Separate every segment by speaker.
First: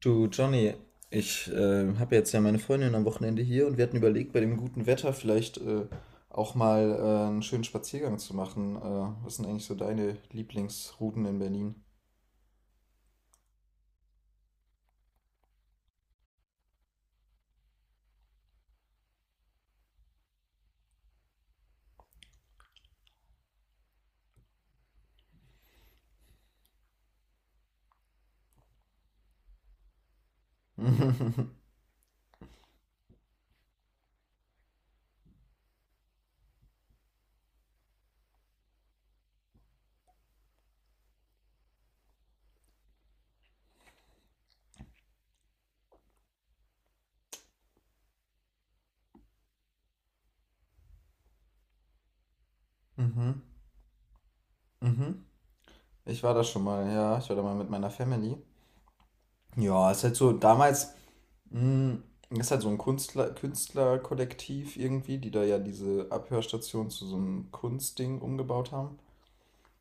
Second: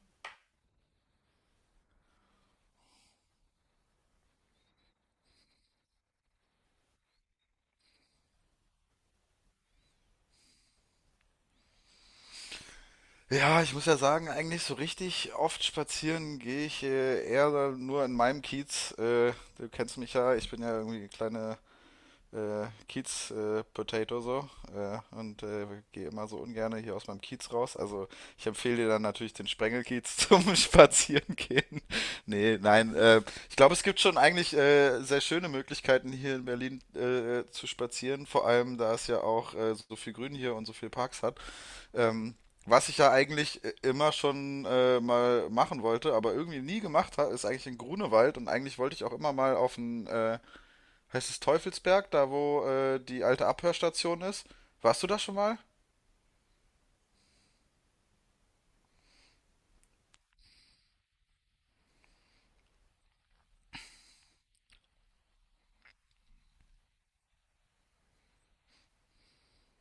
Speaker 1: Du, Johnny, ich habe jetzt ja meine Freundin am Wochenende hier und wir hatten überlegt, bei dem guten Wetter vielleicht auch mal einen schönen Spaziergang zu machen. Was sind eigentlich so deine Lieblingsrouten in Berlin?
Speaker 2: Ja, ich muss ja sagen, eigentlich so richtig oft spazieren gehe ich eher nur in meinem Kiez. Du kennst mich ja, ich bin ja irgendwie eine kleine Kiez-Potato so, äh, und äh, gehe immer so ungerne hier aus meinem Kiez raus. Also ich empfehle dir dann natürlich den Sprengelkiez zum Spazieren gehen. Nee, nein, ich glaube, es gibt schon eigentlich sehr schöne Möglichkeiten hier in Berlin zu spazieren. Vor allem, da es ja auch so viel Grün hier und so viel Parks hat. Ähm, Was ich ja eigentlich immer schon mal machen wollte, aber irgendwie nie gemacht habe, ist eigentlich in Grunewald, und eigentlich wollte ich auch immer mal auf den, heißt es Teufelsberg, da wo die
Speaker 1: Mhm,
Speaker 2: alte Abhörstation ist. Warst du da
Speaker 1: mhm.
Speaker 2: schon mal?
Speaker 1: Ich war da schon mal, ja, ich war da mal mit meiner Family. Ja, ist halt so, damals, mh, ist halt so ein Künstler, Künstlerkollektiv irgendwie, die da ja diese Abhörstation zu so einem Kunstding umgebaut haben.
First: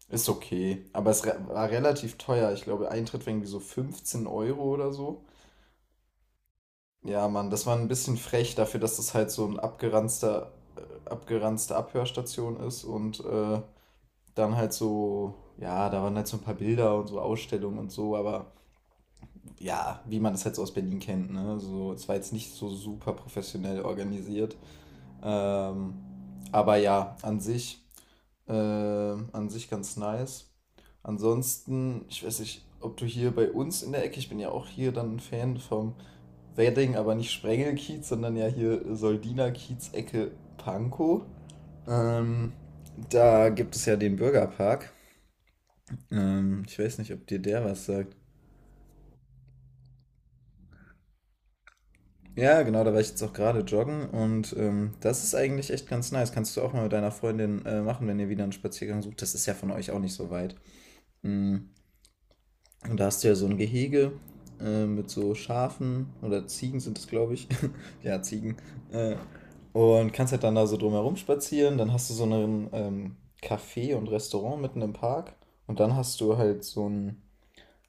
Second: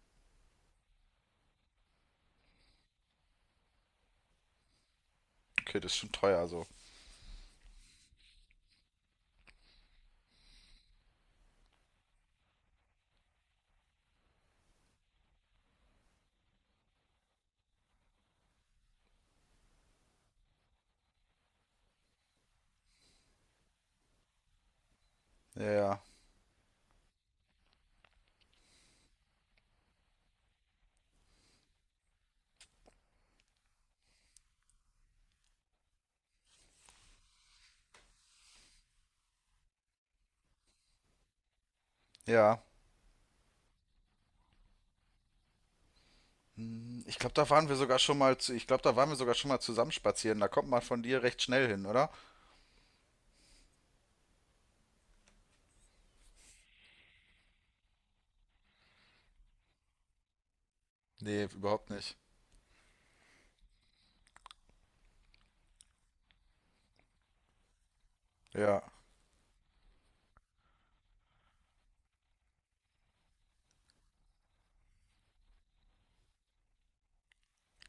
Speaker 1: Ist okay, aber war relativ teuer. Ich glaube, Eintritt war irgendwie so 15 € oder so.
Speaker 2: Okay, das ist schon teuer so.
Speaker 1: Ja, Mann, das war ein bisschen frech dafür, dass das halt so ein abgeranzte Abhörstation ist, und dann halt so, ja, da waren halt so ein paar Bilder und so Ausstellungen und so, aber ja, wie man das halt so aus Berlin kennt, ne? So, es war jetzt nicht so super professionell organisiert.
Speaker 2: Ja,
Speaker 1: Ähm,
Speaker 2: ja.
Speaker 1: aber ja, an sich ganz nice. Ansonsten, ich weiß nicht, ob du hier bei uns in der Ecke, ich bin ja auch hier dann ein Fan vom Wedding, aber nicht Sprengelkiez, sondern ja hier Soldina-Kiez-Ecke Pankow. Ähm,
Speaker 2: Ja,
Speaker 1: da gibt es ja den Bürgerpark. Ich weiß nicht,
Speaker 2: ich
Speaker 1: ob
Speaker 2: glaube,
Speaker 1: dir
Speaker 2: da
Speaker 1: der
Speaker 2: waren wir
Speaker 1: was
Speaker 2: sogar
Speaker 1: sagt.
Speaker 2: schon mal zu, ich glaube, da waren wir sogar schon mal zusammen spazieren. Da kommt man von dir recht schnell hin, oder?
Speaker 1: Ja, genau, da war ich jetzt auch gerade joggen, und das ist eigentlich echt ganz nice. Kannst du auch mal mit deiner Freundin machen, wenn ihr wieder einen Spaziergang sucht. Das ist ja von euch auch nicht so weit.
Speaker 2: Nee,
Speaker 1: Mm.
Speaker 2: überhaupt nicht.
Speaker 1: Und da hast du ja so ein Gehege mit so Schafen oder Ziegen sind es, glaube ich. Ja, Ziegen.
Speaker 2: Ja.
Speaker 1: Äh, und kannst halt dann da so drumherum spazieren. Dann hast du so einen Café und Restaurant mitten im Park. Und dann hast du halt so einen,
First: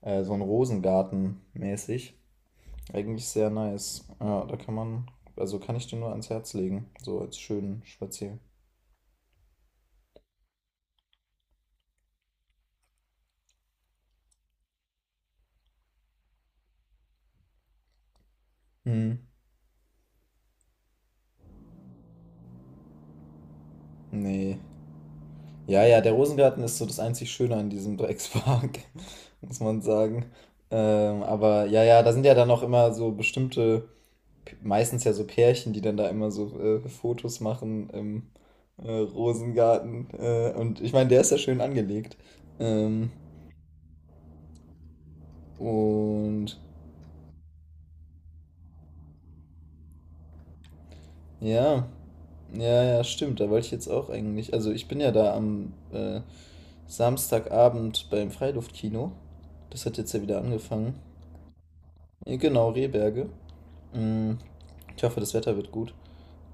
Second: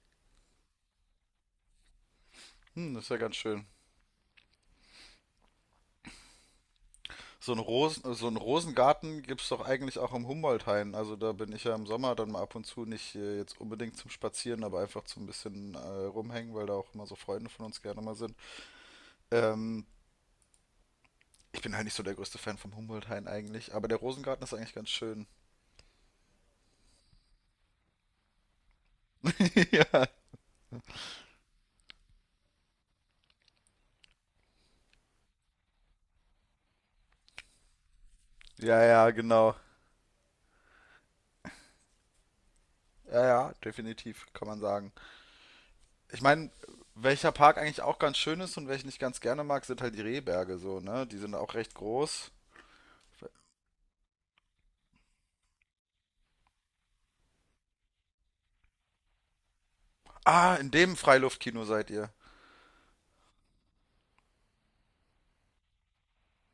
Speaker 1: äh, so einen Rosengarten mäßig.
Speaker 2: Hm, das ist ja
Speaker 1: Eigentlich
Speaker 2: ganz
Speaker 1: sehr
Speaker 2: schön.
Speaker 1: nice. Ja, da kann man, also kann ich dir nur ans Herz legen. So als
Speaker 2: So einen
Speaker 1: schönen
Speaker 2: Rosen, so einen
Speaker 1: Spaziergang.
Speaker 2: Rosengarten gibt es doch eigentlich auch im Humboldt-Hain. Also da bin ich ja im Sommer dann mal ab und zu, nicht jetzt unbedingt zum Spazieren, aber einfach zum bisschen rumhängen, weil da auch immer so Freunde von uns gerne mal sind.
Speaker 1: Hm.
Speaker 2: Ähm, Ich bin halt nicht so der größte Fan vom Humboldt-Hain eigentlich, aber der Rosengarten ist
Speaker 1: Nee,
Speaker 2: eigentlich ganz schön.
Speaker 1: ja, ja, der Rosengarten ist so das einzig Schöne an diesem Dreckspark, muss man
Speaker 2: Ja,
Speaker 1: sagen. Aber ja, ja, da sind ja dann auch immer so bestimmte, meistens ja so Pärchen, die dann da immer so Fotos machen im
Speaker 2: ja, ja, genau.
Speaker 1: Rosengarten. Und ich meine, der ist ja schön angelegt. Ähm,
Speaker 2: Ja, ja, definitiv, kann man sagen. Ich meine,
Speaker 1: und
Speaker 2: welcher Park eigentlich auch ganz schön ist und welchen ich ganz gerne mag, sind halt die Rehberge so, ne? Die sind auch recht
Speaker 1: ja,
Speaker 2: groß.
Speaker 1: ja, ja, stimmt, da wollte ich jetzt auch eigentlich. Also ich bin ja da am Samstagabend beim Freiluftkino. Das hat jetzt ja wieder
Speaker 2: Ah, in
Speaker 1: angefangen.
Speaker 2: dem Freiluftkino seid ihr.
Speaker 1: Genau, Rehberge. Mm, ich hoffe, das Wetter wird gut.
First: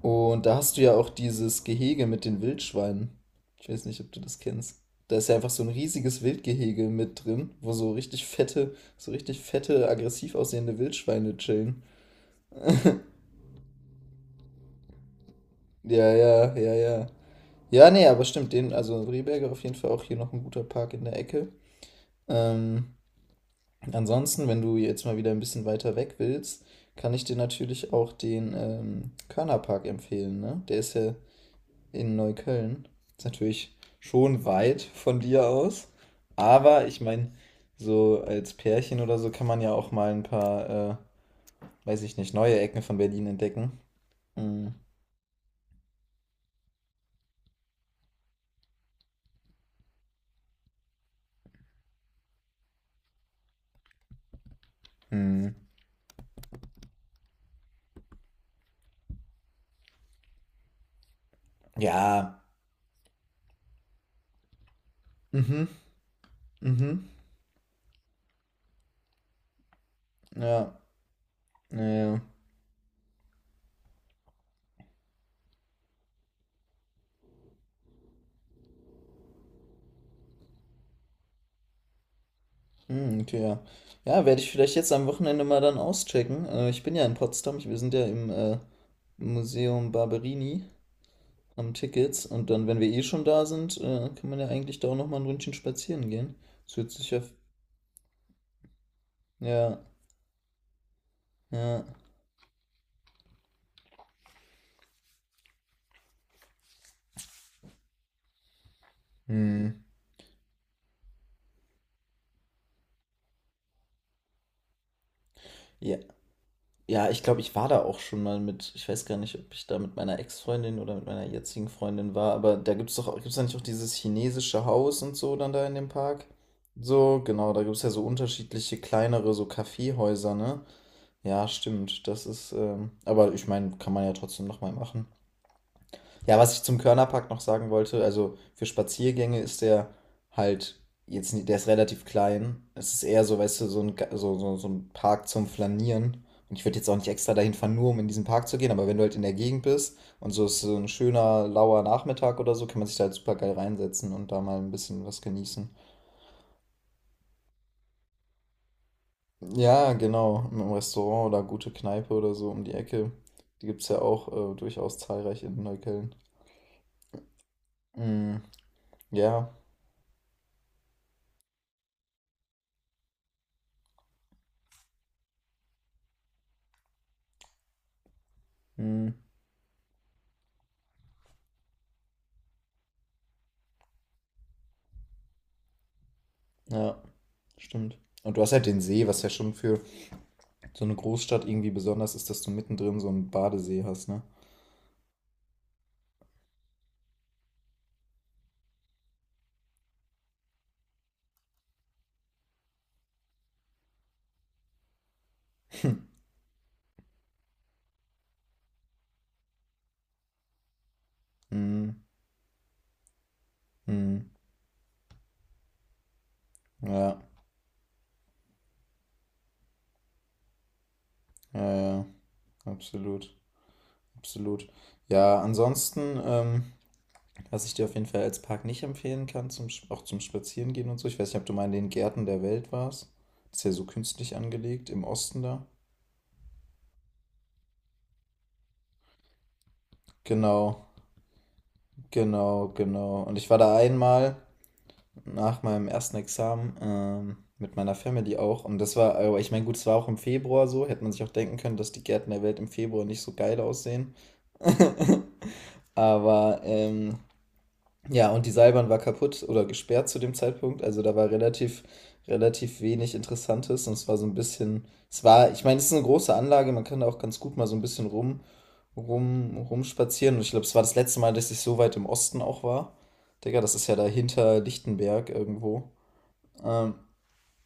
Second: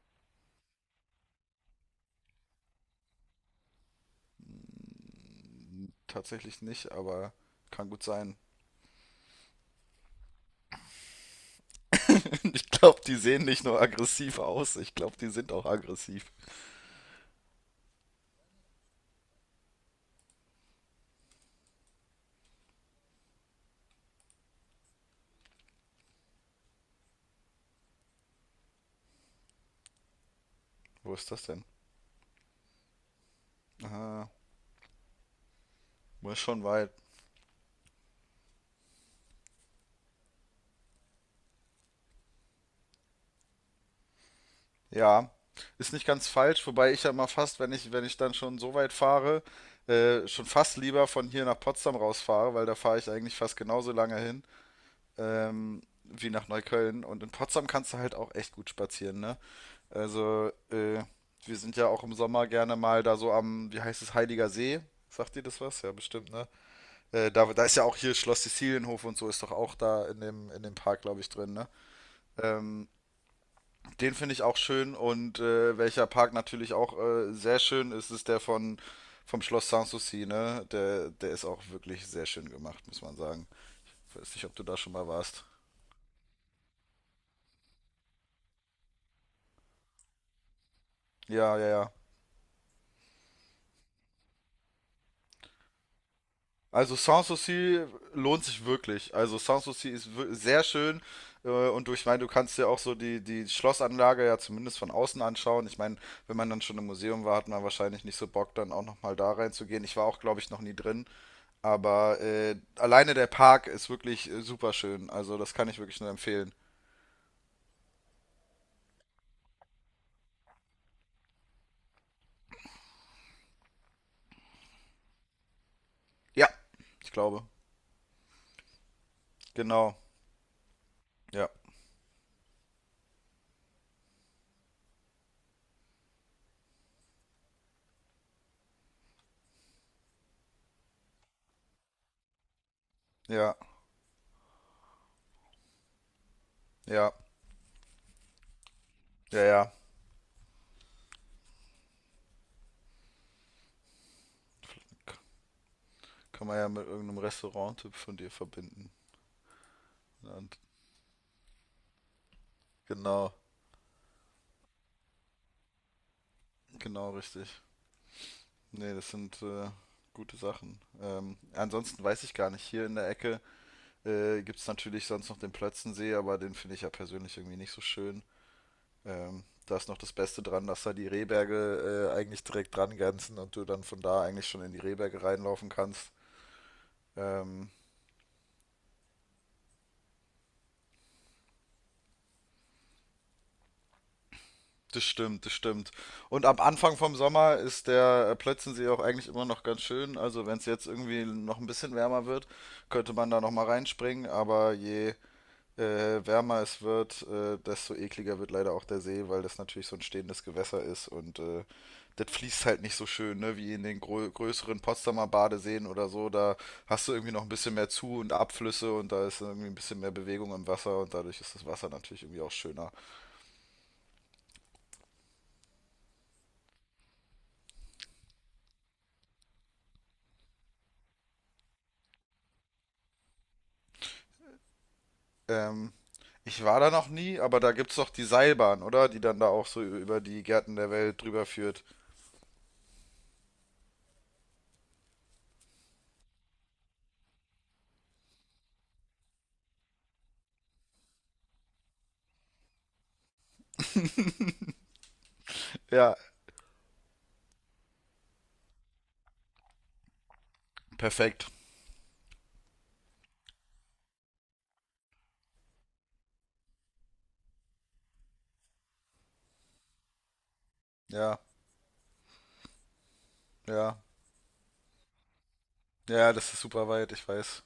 Speaker 1: Und da hast du ja auch dieses Gehege mit den Wildschweinen. Ich weiß nicht, ob du das kennst. Da ist ja einfach so ein riesiges
Speaker 2: Tatsächlich
Speaker 1: Wildgehege
Speaker 2: nicht,
Speaker 1: mit
Speaker 2: aber
Speaker 1: drin, wo
Speaker 2: kann gut sein.
Speaker 1: so richtig fette, aggressiv aussehende Wildschweine chillen.
Speaker 2: Ich glaube, die sehen nicht nur aggressiv aus, ich glaube, die sind auch
Speaker 1: Ja,
Speaker 2: aggressiv.
Speaker 1: ja, ja, ja. Ja, nee, aber stimmt, den, also Rehberger auf jeden Fall auch hier noch ein guter Park in der Ecke. Ähm, ansonsten, wenn du jetzt mal wieder ein bisschen weiter weg willst, kann ich dir natürlich auch den Körnerpark empfehlen, ne? Der ist
Speaker 2: Wo
Speaker 1: ja
Speaker 2: ist das denn?
Speaker 1: in Neukölln. Ist natürlich
Speaker 2: Aha,
Speaker 1: schon weit von dir aus.
Speaker 2: ist schon
Speaker 1: Aber
Speaker 2: weit.
Speaker 1: ich meine, so als Pärchen oder so kann man ja auch mal weiß ich nicht, neue Ecken von Berlin entdecken. Mm.
Speaker 2: Ja, ist nicht ganz falsch, wobei ich ja mal fast, wenn ich, wenn ich dann schon so weit fahre, schon fast lieber von hier nach Potsdam rausfahre, weil da fahre ich eigentlich fast genauso lange hin.
Speaker 1: Mm.
Speaker 2: Wie nach Neukölln. Und in Potsdam kannst du halt auch echt gut spazieren, ne? Also, wir sind ja auch im
Speaker 1: Ja.
Speaker 2: Sommer gerne mal da so am, wie heißt es, Heiliger See. Sagt dir das
Speaker 1: Mhm.
Speaker 2: was? Ja, bestimmt, ne?
Speaker 1: Mhm.
Speaker 2: Da ist ja auch hier Schloss Sizilienhof, und so ist doch auch da in dem
Speaker 1: Ja.
Speaker 2: Park, glaube ich, drin, ne?
Speaker 1: Ja. Ja.
Speaker 2: Ähm, Den finde ich auch schön, und welcher Park natürlich auch sehr schön ist, ist der von vom Schloss Sanssouci, ne? Der ist auch wirklich sehr schön gemacht, muss man
Speaker 1: Hm, okay,
Speaker 2: sagen.
Speaker 1: ja. Ja,
Speaker 2: Weiß
Speaker 1: werde
Speaker 2: nicht,
Speaker 1: ich
Speaker 2: ob du
Speaker 1: vielleicht
Speaker 2: da
Speaker 1: jetzt
Speaker 2: schon
Speaker 1: am
Speaker 2: mal
Speaker 1: Wochenende
Speaker 2: warst.
Speaker 1: mal dann auschecken. Ich bin ja in Potsdam. Ich, wir sind ja im Museum Barberini
Speaker 2: Ja, ja,
Speaker 1: an
Speaker 2: ja.
Speaker 1: Tickets. Und dann, wenn wir eh schon da sind, kann man ja eigentlich da auch nochmal ein Ründchen spazieren gehen. Das hört
Speaker 2: Also
Speaker 1: sich ja. f-
Speaker 2: Sanssouci lohnt sich wirklich. Also
Speaker 1: Ja,
Speaker 2: Sanssouci ist sehr schön
Speaker 1: ja.
Speaker 2: und durch. Ich meine, du kannst dir auch so die Schlossanlage ja zumindest von außen anschauen. Ich meine, wenn man dann schon im Museum war, hat man wahrscheinlich nicht so Bock, dann auch nochmal da
Speaker 1: Hm.
Speaker 2: reinzugehen. Ich war auch, glaube ich, noch nie drin, aber alleine der Park ist wirklich super schön. Also das kann ich
Speaker 1: Ja,
Speaker 2: wirklich nur empfehlen.
Speaker 1: ja, ich glaube, ich war da auch schon mal mit. Ich weiß gar nicht, ob ich da mit meiner Ex-Freundin oder mit meiner jetzigen Freundin war, aber da gibt es doch, gibt es da nicht auch dieses chinesische Haus und so dann da in dem Park?
Speaker 2: Ja, ich
Speaker 1: So,
Speaker 2: glaube.
Speaker 1: genau, da gibt es ja so unterschiedliche kleinere, so
Speaker 2: Genau.
Speaker 1: Kaffeehäuser, ne? Ja,
Speaker 2: Ja,
Speaker 1: stimmt, das ist, aber ich meine, kann man ja trotzdem nochmal machen. Ja, was ich zum Körnerpark noch sagen wollte, also für Spaziergänge ist der halt jetzt nicht, der ist relativ klein. Es ist eher so,
Speaker 2: ja,
Speaker 1: weißt du, so, so, so ein Park zum Flanieren. Und ich würde jetzt auch nicht
Speaker 2: ja,
Speaker 1: extra dahin fahren, nur um in diesen Park zu gehen, aber wenn du halt in der
Speaker 2: ja,
Speaker 1: Gegend
Speaker 2: ja.
Speaker 1: bist und so ist so ein schöner, lauer Nachmittag oder so, kann man sich da halt super geil reinsetzen und da mal ein bisschen was genießen.
Speaker 2: Kann man ja mit irgendeinem Restauranttipp von dir verbinden.
Speaker 1: Ja, genau,
Speaker 2: Und
Speaker 1: im Restaurant oder gute Kneipe oder so um die Ecke.
Speaker 2: genau,
Speaker 1: Die gibt es ja auch durchaus zahlreich in Neukölln.
Speaker 2: genau richtig.
Speaker 1: Mm,
Speaker 2: Nee, das sind
Speaker 1: ja,
Speaker 2: gute Sachen. Ansonsten weiß ich gar nicht. Hier in der Ecke gibt es natürlich sonst noch den Plötzensee, aber den finde ich ja persönlich irgendwie nicht so schön.
Speaker 1: mm,
Speaker 2: Da ist noch das Beste dran, dass da die Rehberge eigentlich direkt dran grenzen und du dann von da eigentlich schon in die Rehberge reinlaufen kannst.
Speaker 1: ja.
Speaker 2: Ähm,
Speaker 1: Stimmt. Und du hast halt den See, was ja schon für so eine Großstadt irgendwie besonders ist, dass du mittendrin so einen Badesee hast, ne?
Speaker 2: das stimmt, das stimmt. Und am Anfang vom Sommer ist der Plötzensee auch eigentlich immer noch ganz schön. Also wenn es jetzt irgendwie noch ein bisschen wärmer wird, könnte man da noch mal reinspringen. Aber je wärmer es wird, desto ekliger wird leider auch der See, weil das natürlich so ein stehendes Gewässer ist, und
Speaker 1: Mhm.
Speaker 2: das fließt halt nicht so schön, ne, wie in den
Speaker 1: Mhm.
Speaker 2: größeren Potsdamer Badeseen oder so. Da hast du
Speaker 1: Ja,
Speaker 2: irgendwie noch ein bisschen mehr Zu- und Abflüsse, und da ist irgendwie ein bisschen mehr Bewegung im Wasser, und dadurch ist das Wasser
Speaker 1: ja, ja,
Speaker 2: natürlich irgendwie auch schöner.
Speaker 1: absolut, absolut. Ja, ansonsten, was ich dir auf jeden Fall als Park nicht empfehlen kann, auch zum Spazierengehen und so, ich weiß nicht, ob du mal in den Gärten der Welt warst. Ist ja so künstlich angelegt, im Osten da.
Speaker 2: Ähm, Ich war da noch nie, aber da gibt's doch die Seilbahn, oder? Die dann da auch so über die Gärten
Speaker 1: Genau,
Speaker 2: der Welt drüber führt.
Speaker 1: genau, genau. Und ich war da einmal, nach meinem ersten Examen mit meiner Family auch. Und das war, aber ich meine, gut, es war auch im Februar so. Hätte man sich auch denken können, dass die Gärten der Welt im Februar nicht so geil aussehen.
Speaker 2: Ja,
Speaker 1: aber ähm, ja, und die Seilbahn war kaputt oder gesperrt zu dem Zeitpunkt. Also da war
Speaker 2: perfekt.
Speaker 1: relativ, relativ wenig Interessantes. Und es war so ein bisschen, es war, ich meine, es ist eine große Anlage. Man kann da auch ganz gut mal so ein bisschen rumspazieren. Und ich glaube, es war das letzte Mal,
Speaker 2: Ja,
Speaker 1: dass ich so weit im Osten auch war. Digga, das ist ja
Speaker 2: ja.
Speaker 1: da hinter Lichtenberg irgendwo.
Speaker 2: Ja, das ist super
Speaker 1: Ähm,
Speaker 2: weit, ich weiß.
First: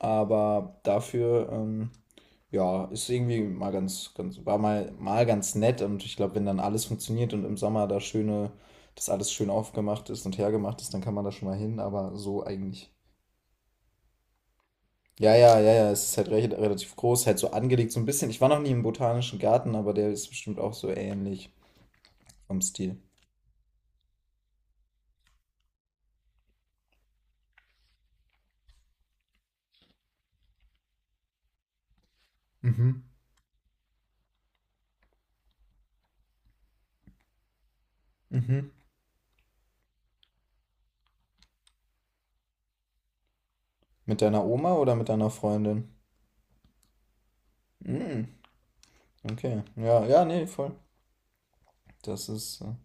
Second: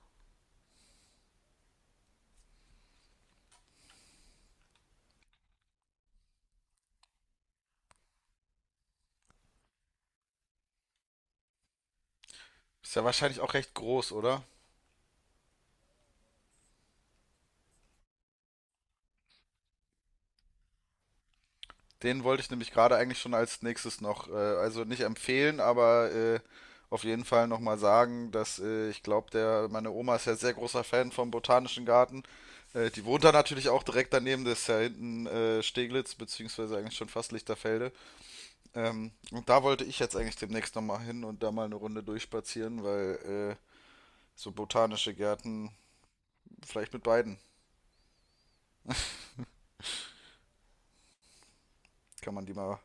Speaker 1: Aber ja, ist irgendwie mal ganz, ganz, war mal, mal ganz nett. Und ich glaube, wenn dann alles funktioniert und im Sommer da schöne, das alles schön aufgemacht ist und hergemacht ist, dann kann man da schon mal hin, aber so eigentlich.
Speaker 2: Ist ja wahrscheinlich auch recht groß, oder?
Speaker 1: Ja, ja, ja, ja, es ist halt recht, relativ groß, halt so angelegt, so ein bisschen. Ich war noch nie im Botanischen Garten, aber der ist bestimmt auch so ähnlich
Speaker 2: Den wollte ich
Speaker 1: vom
Speaker 2: nämlich
Speaker 1: Stil.
Speaker 2: gerade eigentlich schon als nächstes noch, also nicht empfehlen, aber auf jeden Fall nochmal sagen, dass ich glaube, meine Oma ist ja sehr großer Fan vom Botanischen Garten.
Speaker 1: Mhm.
Speaker 2: Die wohnt da natürlich auch direkt daneben, das ist ja hinten Steglitz, beziehungsweise eigentlich schon fast Lichterfelde.
Speaker 1: Mhm.
Speaker 2: Und da wollte ich jetzt eigentlich demnächst nochmal hin und da mal eine Runde durchspazieren, weil
Speaker 1: Mit deiner
Speaker 2: so
Speaker 1: Oma oder mit
Speaker 2: botanische
Speaker 1: deiner
Speaker 2: Gärten,
Speaker 1: Freundin?
Speaker 2: vielleicht mit beiden,
Speaker 1: Mhm. Okay. Ja, ja, nee, voll. Das
Speaker 2: kann man die
Speaker 1: ist, äh,
Speaker 2: mal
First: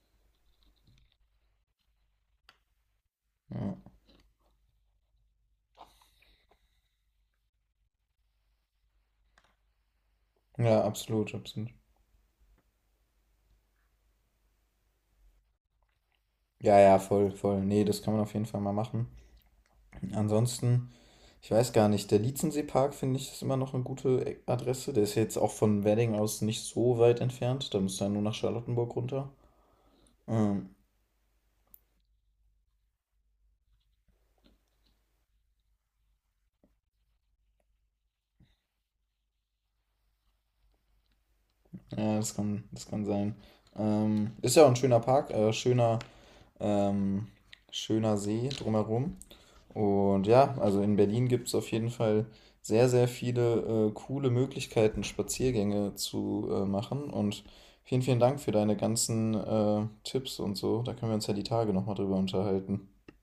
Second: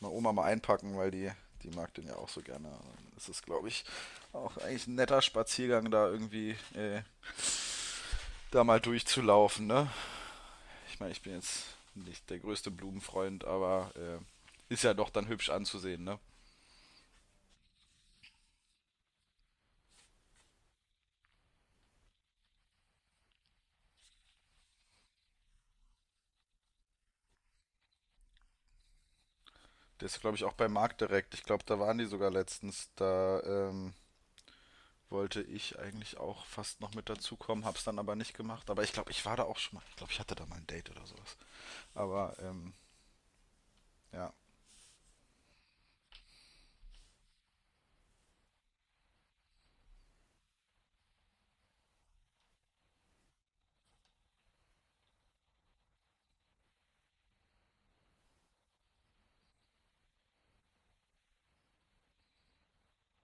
Speaker 2: mal Oma mal einpacken, weil die mag den ja auch so gerne. Es ist, glaube ich,
Speaker 1: ja.
Speaker 2: auch eigentlich ein netter Spaziergang, da irgendwie da mal durchzulaufen. Ne?
Speaker 1: Ja,
Speaker 2: Ich meine, ich
Speaker 1: absolut,
Speaker 2: bin
Speaker 1: absolut.
Speaker 2: jetzt nicht der größte Blumenfreund, aber ist ja doch dann hübsch anzusehen. Ne?
Speaker 1: Ja, ja, voll, voll. Nee, das kann man auf jeden Fall mal machen. Ansonsten, ich weiß gar nicht, der Lietzenseepark finde ich ist immer noch eine gute Adresse. Der ist jetzt auch von Wedding aus nicht so weit entfernt. Da müsst ihr nur nach Charlottenburg runter.
Speaker 2: Das ist, glaube ich, auch
Speaker 1: Ähm,
Speaker 2: beim Markt direkt. Ich glaube, da waren die sogar letztens. Da wollte ich eigentlich auch fast noch mit dazukommen, hab's dann aber nicht gemacht. Aber ich glaube, ich war da auch schon mal. Ich glaube, ich hatte da mal ein Date oder sowas.
Speaker 1: ja,
Speaker 2: Aber
Speaker 1: das kann sein. Ähm,
Speaker 2: ja,
Speaker 1: ist ja auch ein ähm, schöner See drumherum. Und ja, also in Berlin gibt es auf jeden Fall sehr, sehr viele coole Möglichkeiten, Spaziergänge zu machen. Und vielen, vielen Dank für deine ganzen Tipps und so. Da können wir uns ja die Tage nochmal drüber unterhalten.